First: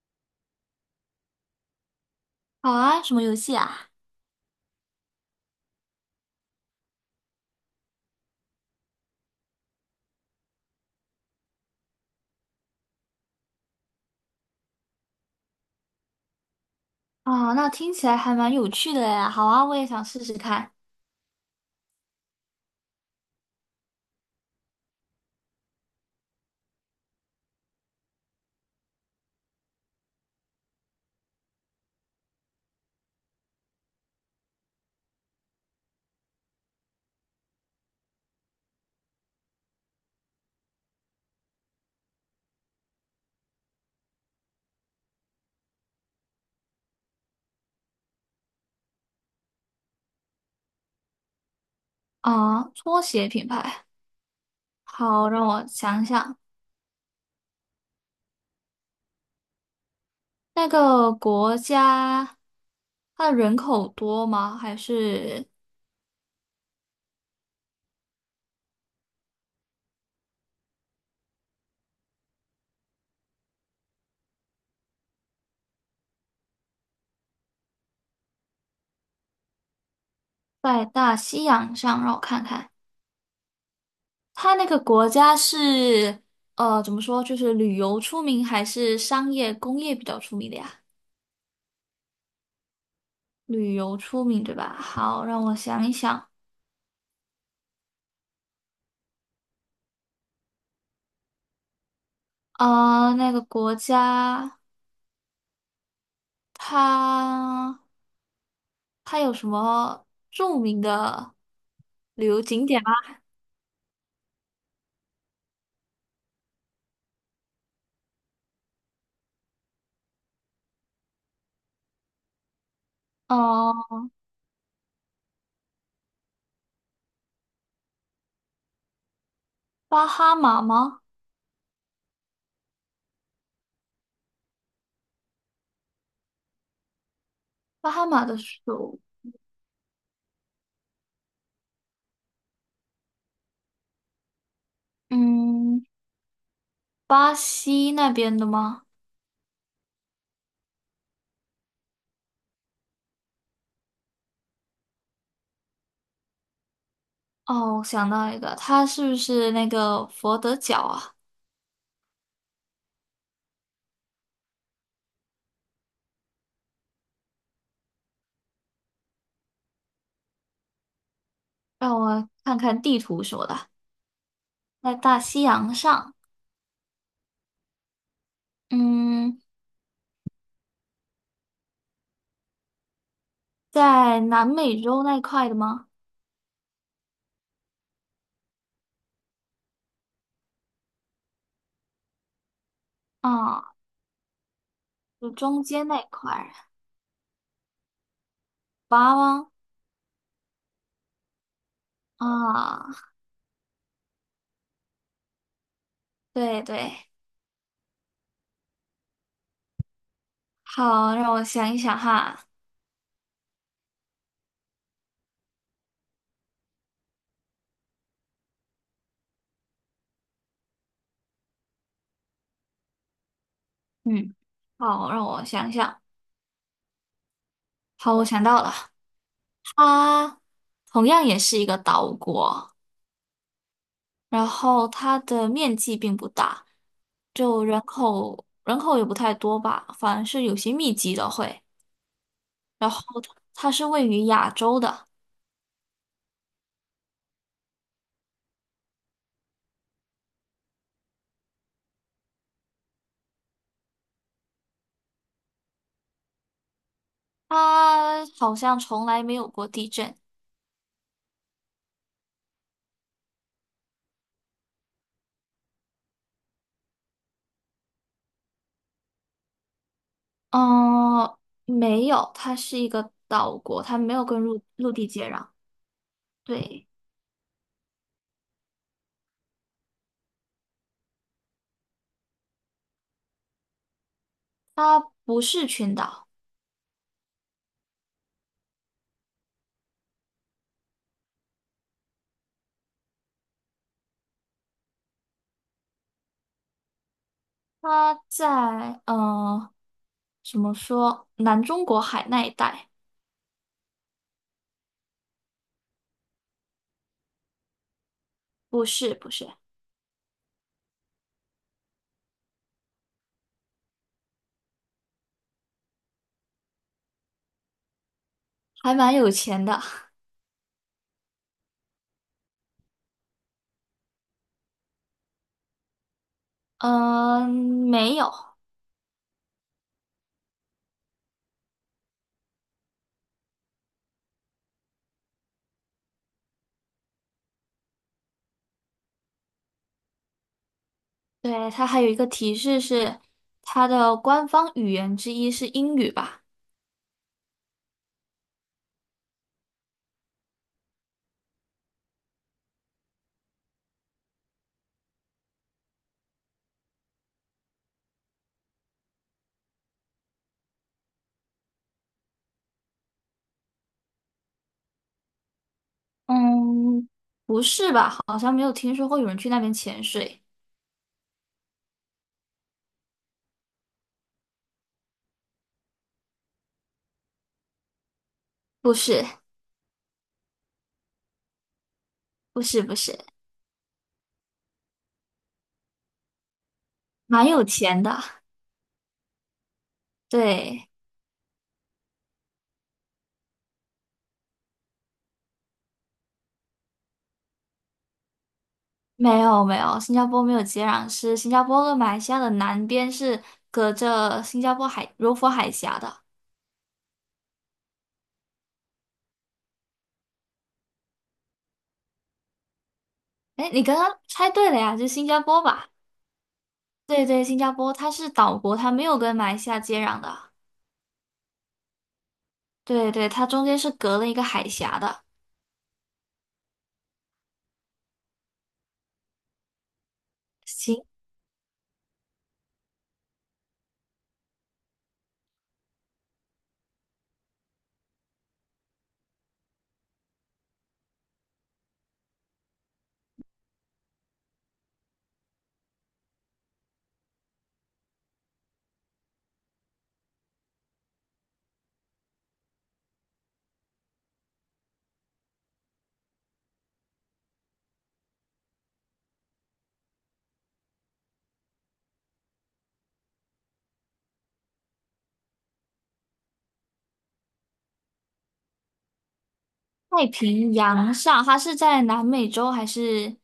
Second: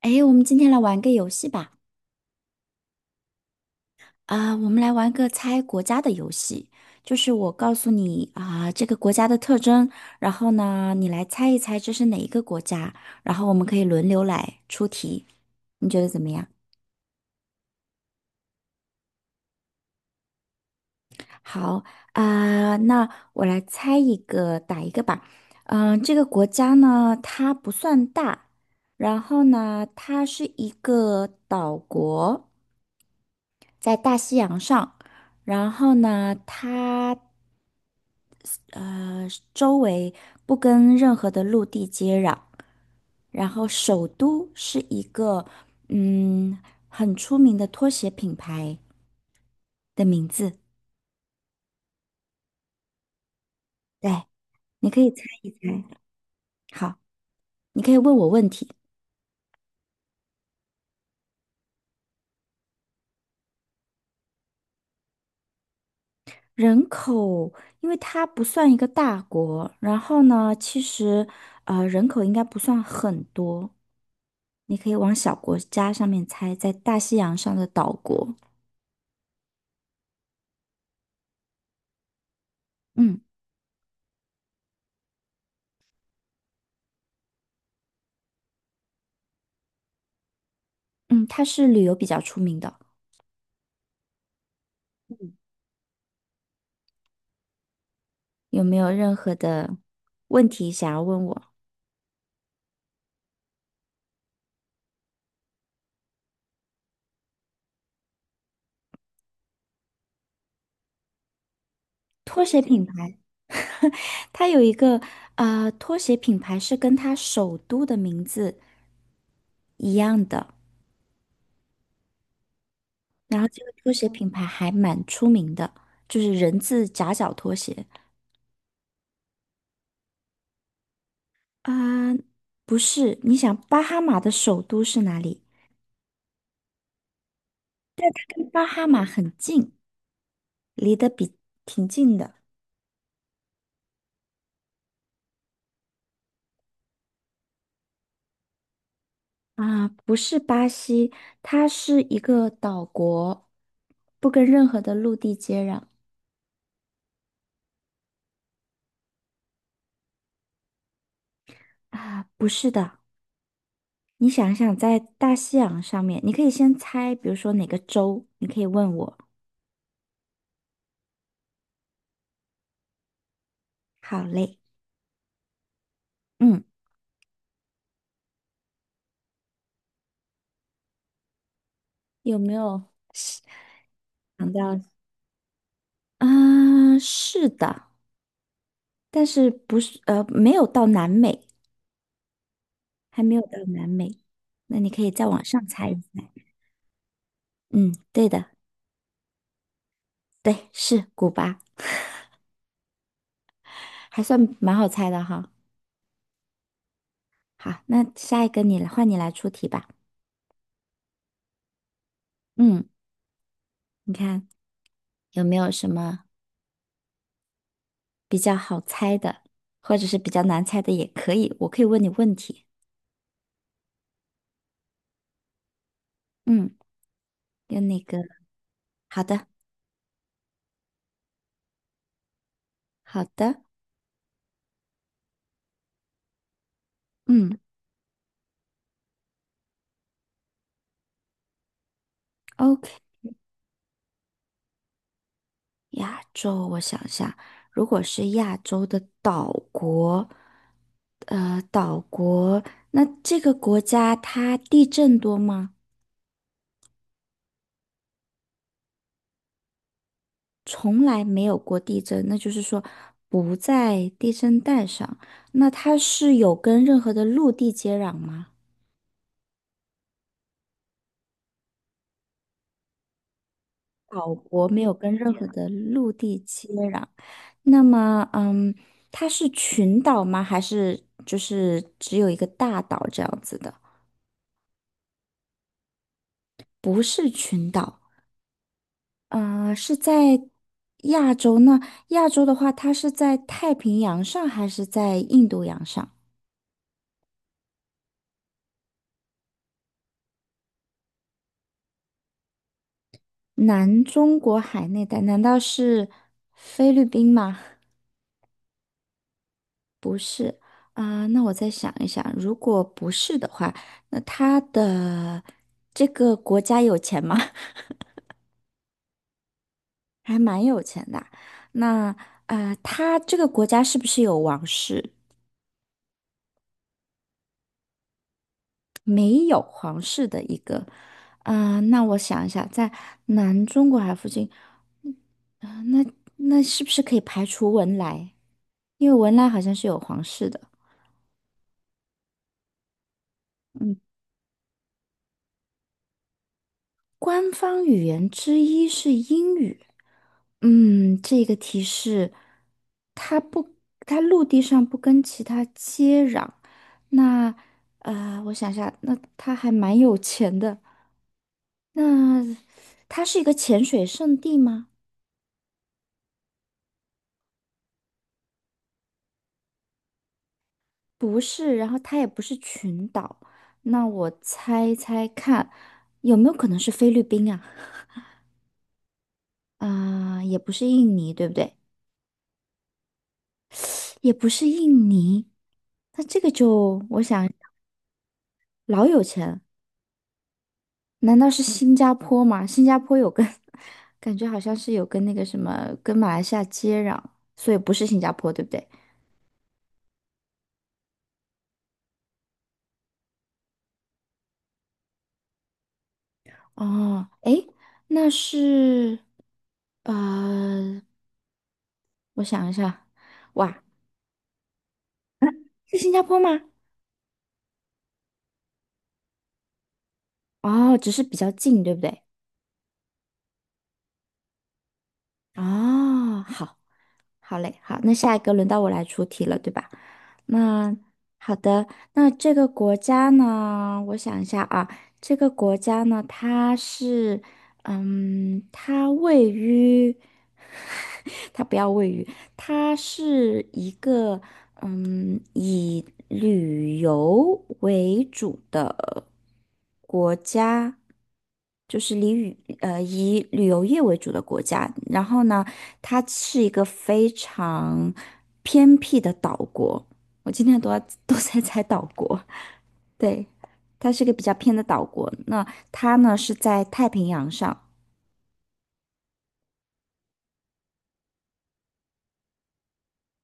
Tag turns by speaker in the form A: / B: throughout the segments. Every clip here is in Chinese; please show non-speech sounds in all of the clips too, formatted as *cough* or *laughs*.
A: 哎，我们今天来玩个游戏吧。
B: 好啊，什么游戏啊？
A: 我们来玩个猜国家的游戏，就是我告诉你这个国家的特征，然后呢，你来猜一猜这是哪一个国家，然后我们可以轮流来出题，你觉得怎么样？
B: 啊，那听起来还蛮有趣的呀。好啊，我也想试试看。
A: 好啊、那我来猜一个，打一个吧。这个国家呢，它不算大，然后呢，它是一个岛国，在大西洋上。然后呢，它呃，周围不跟任何的陆地接壤，然后首都是一个嗯很出名的拖鞋品牌的名字。
B: 啊，拖鞋品牌。
A: 对，你可以猜
B: 好，让
A: 一
B: 我
A: 猜。
B: 想想，
A: 好，你可以问我问题。
B: 那个国家，它的人口多吗？还是
A: 人口，因为它不算一个大国，然后呢，其实人口应该不算很多，你可以往小国家上面猜，在大西洋上的岛国。
B: 在大西洋上？让我看看，
A: 嗯
B: 它那个国家是，怎么说，就是旅游出名，还是商业工业比较出名的呀？
A: 嗯，它是旅游比较出名的。
B: 旅游出名，对吧？好，让我想一想。
A: 有没有任何的问题想要问我？
B: 啊，那个国家，它。它有什么著名的旅游
A: 拖鞋
B: 景点
A: 品
B: 吗？
A: 牌，*laughs* 它有一个拖鞋品牌是跟它首都的名字一样的，然后这个拖
B: 呃，
A: 鞋品牌还蛮出名的，就是人字夹脚拖鞋。
B: 巴哈马吗？
A: 啊、不是，你想巴哈马的首都是哪里？
B: 巴哈马的
A: 跟巴哈
B: 首，
A: 马很近，离得比挺近的。
B: 嗯，巴西那边的吗？
A: 啊，不是巴西，它是一个岛国，不跟任何的陆地接壤。
B: 哦，我想到一个，它是不是那个佛得角啊？
A: 啊，不是的，你想想，在大西洋上面，你可以先猜，比如说哪个州，你可以问我。
B: 让我看看地图什么的，
A: 好嘞，
B: 在大西洋上，
A: 嗯，
B: 嗯，
A: 有没有是
B: 在南
A: 想到，
B: 美洲那块的吗？
A: 啊，是的，但是不是，没有到南美，还没有到
B: 啊，
A: 南美，那你可以再
B: 就
A: 往
B: 中
A: 上
B: 间
A: 猜一
B: 那
A: 猜。
B: 块儿，
A: 嗯，对的，
B: 巴吗？
A: 对，是古巴，
B: 啊，
A: 还算蛮好猜的哈。
B: 对对，
A: 好，那下一个你来，换你来出题吧。
B: 好，让我想一想哈。
A: 嗯，你看有没有什么？比较好猜的，或者是比较难猜的也可以，我可以问你问题。
B: 嗯，好，让我想想。
A: 嗯，跟那
B: 好，
A: 个，
B: 我想到了，
A: 好的，
B: 它同样也是一个岛国，
A: 好的，
B: 然后它的面积并不大，
A: 嗯
B: 就人口也不太多吧，反而是有些密集的会。然
A: ，OK。
B: 后它是位于亚洲的，
A: 亚洲，我想想，如果是亚洲的岛国，岛国，那这个国家它地震多吗？
B: 它好像从来没有过地震。
A: 从来没有过地震，那就是说不在地震带上。那它是有跟任何的陆地接壤吗？
B: 嗯，没有，它是一个岛国，它没有
A: 岛
B: 跟陆
A: 国没有
B: 陆地
A: 跟
B: 接
A: 任何
B: 壤。
A: 的陆地接
B: 对，
A: 壤。那么，嗯，它是群岛吗？还是就是只有一个大岛这样子的？
B: 它不是群岛，
A: 不是群岛，啊，是在亚洲呢？亚洲的话，它是在太平洋上还是在印度洋上？
B: 它在嗯。怎么说？南中国海那一带？
A: 南中国海那带，难道是菲律宾吗？
B: 不是，不是，
A: 那我再想一想，如果不是的话，那它的这个国家有钱吗？*laughs*
B: 还蛮有钱的。
A: 还蛮有钱的啊那他这个国家是不是有王室？
B: 嗯，没有。
A: 没有皇室的一个。那我想一下，在南中国海附近，啊、那那是不是可以排除文莱？因为文莱好像是有皇室的。
B: 对，它还有一个提示是，它的官方语言之一是英语吧？
A: 官方语言之一是英语。嗯，这个提示，它不，它陆地上不跟其他接壤。那，我想一下，那它还蛮有钱的。那它是一个潜水圣地吗？
B: 嗯，不是吧？好像没有听说过有人去那边潜水。
A: 不是，然后它也不是群岛。那我猜猜看，有没有可能是菲律宾啊？
B: 不是，
A: 啊、也不是印尼，对不对？
B: 不是，不是，
A: 也不是印尼。那这个就，我想。
B: 蛮有钱的。
A: 老有钱，
B: 对，
A: 难道是新加坡吗？新加坡有跟，*laughs* 感觉好像是有跟那个什么，跟马来西亚接壤，所以不是新加坡，对不对？
B: 没有，没有，新加坡没有接壤是新加坡跟马来西亚的南边是隔着新加坡海柔佛海峡的。
A: 哦，诶，那是，呃，我想一下，
B: 哎，
A: 哇，
B: 你刚刚猜对了呀，就是新加坡吧？
A: 是新加坡吗？
B: 对对，新加坡它是岛国，它没有跟马来西亚接壤的。
A: 哦，只是比较近，对不对？
B: 对对，它中间是隔了一个海峡的。
A: 哦，好。好嘞，好，那下一个轮到我来出题了，对吧？那
B: 行，
A: 好的，那这个国家呢，我想一下啊，这个国家呢，它是，嗯，它位于，*laughs* 它不要位于，它是一个以旅游为主的国家，就是以旅游业为主的国家。然后呢，它是一个非常偏僻的岛国。我今天都要都在猜岛国，对，它是个比较偏的岛国。那它呢是在太平洋上，
B: 太平洋上，它是在南美洲还是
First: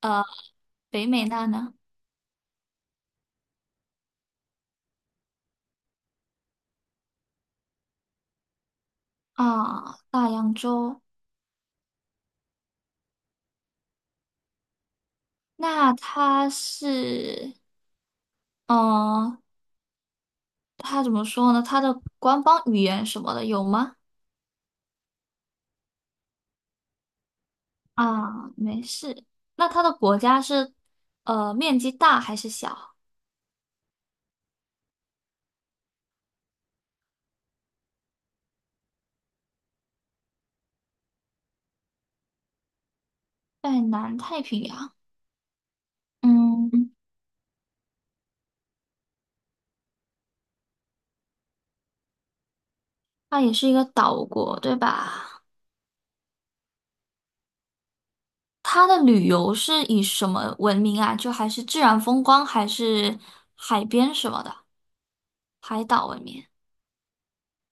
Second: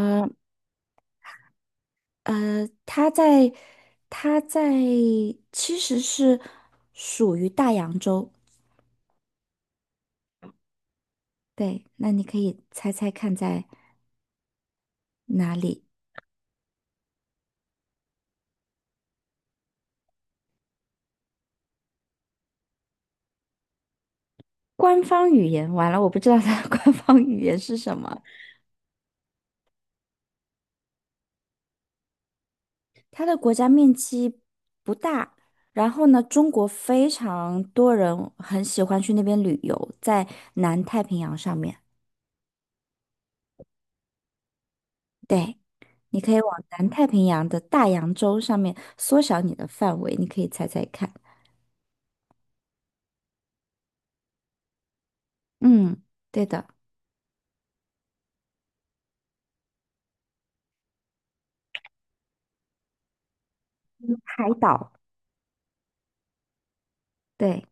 B: 呃北美那呢？
A: 它在它在其实是属于大洋洲。
B: 啊，大洋洲。
A: 对，那你可以猜猜看在哪里？
B: 那它是，嗯、它怎么说呢？它的官方语言什么的有吗？
A: 官方语言，完了，我不知道它的 *laughs* 官方语言是什么。
B: 啊，没事。那它的国家是面积大还是小？
A: 它的国家面积不大，然后呢，中国非常多人很喜欢去那边旅游，在南太平洋上面。
B: 在南太平洋。
A: 对，你可以往南
B: 嗯。
A: 太平洋的大洋洲上面缩小你的范围，你可以猜猜看。
B: 它也是一个岛国，对吧？
A: 嗯，对的，
B: 它的旅游是以什么闻名啊？就还是自然风光，还是海边
A: 嗯
B: 什么
A: 海
B: 的，
A: 岛。
B: 海岛闻名？
A: 对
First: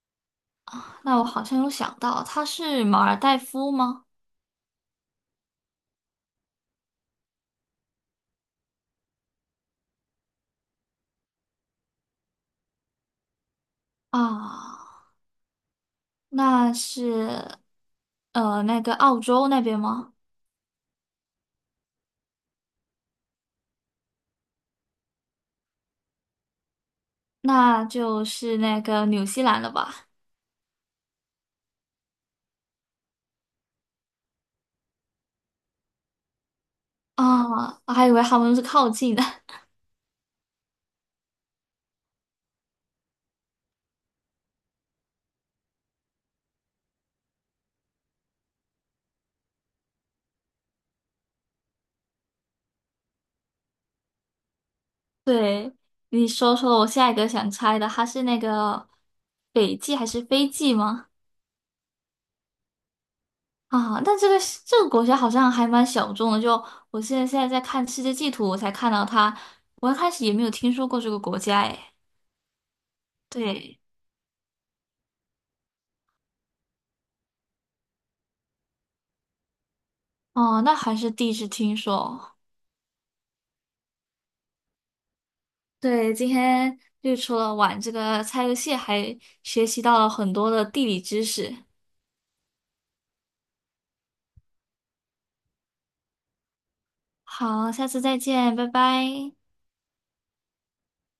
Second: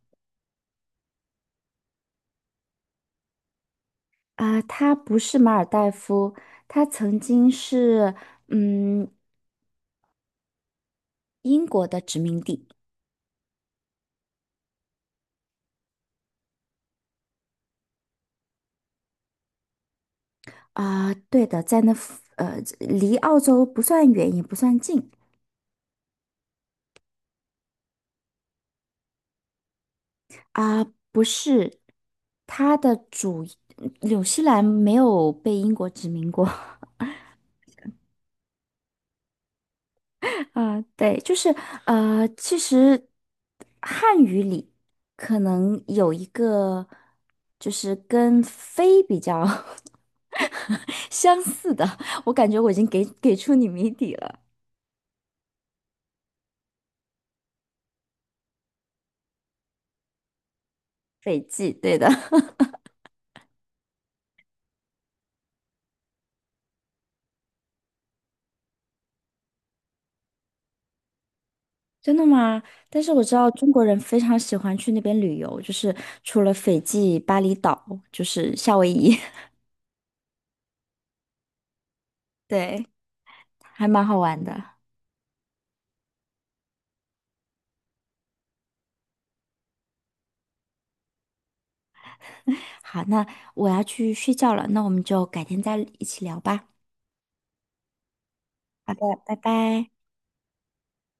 B: 那我好像有想到，它是马尔代夫吗？
A: 啊，它不是马尔代夫，它曾经是嗯英国的殖民地
B: 啊，那是那个澳洲那边吗？
A: 对的，在那附呃，离澳洲不算远，也不算近
B: 那就是那个纽西兰了吧？
A: 啊、不是，它的主纽西兰没有被英国殖民过
B: 啊，我还以为他们是靠近的。*laughs*
A: *laughs* 啊、对，就是其实汉语里可能有一个就是跟非比较 *laughs* 相似的，我感觉我已经给出你谜底了，
B: 对，你说说我下一个想猜的，它是那个北极还是非极吗？
A: 斐济，对的。*laughs*
B: 啊，但这个是这个国家好像还蛮小众的。就我现在在看世界地图，我才看到它。我一开始也没有听说过这个国家，诶。
A: 真的吗？但是我知道中
B: 对，
A: 国人非常喜欢去那边旅游，就是除了斐济、巴厘岛，就是夏威夷，
B: 哦，那还是第一次听说。
A: *laughs* 对，还蛮好玩的。
B: 对，今天就除了玩这个猜游戏，还学习到了很多的地理知识。
A: 好，那我要去睡觉了，那我们就改天再一起聊吧。
B: 好，下次再见，拜
A: 好的，
B: 拜。
A: 拜拜。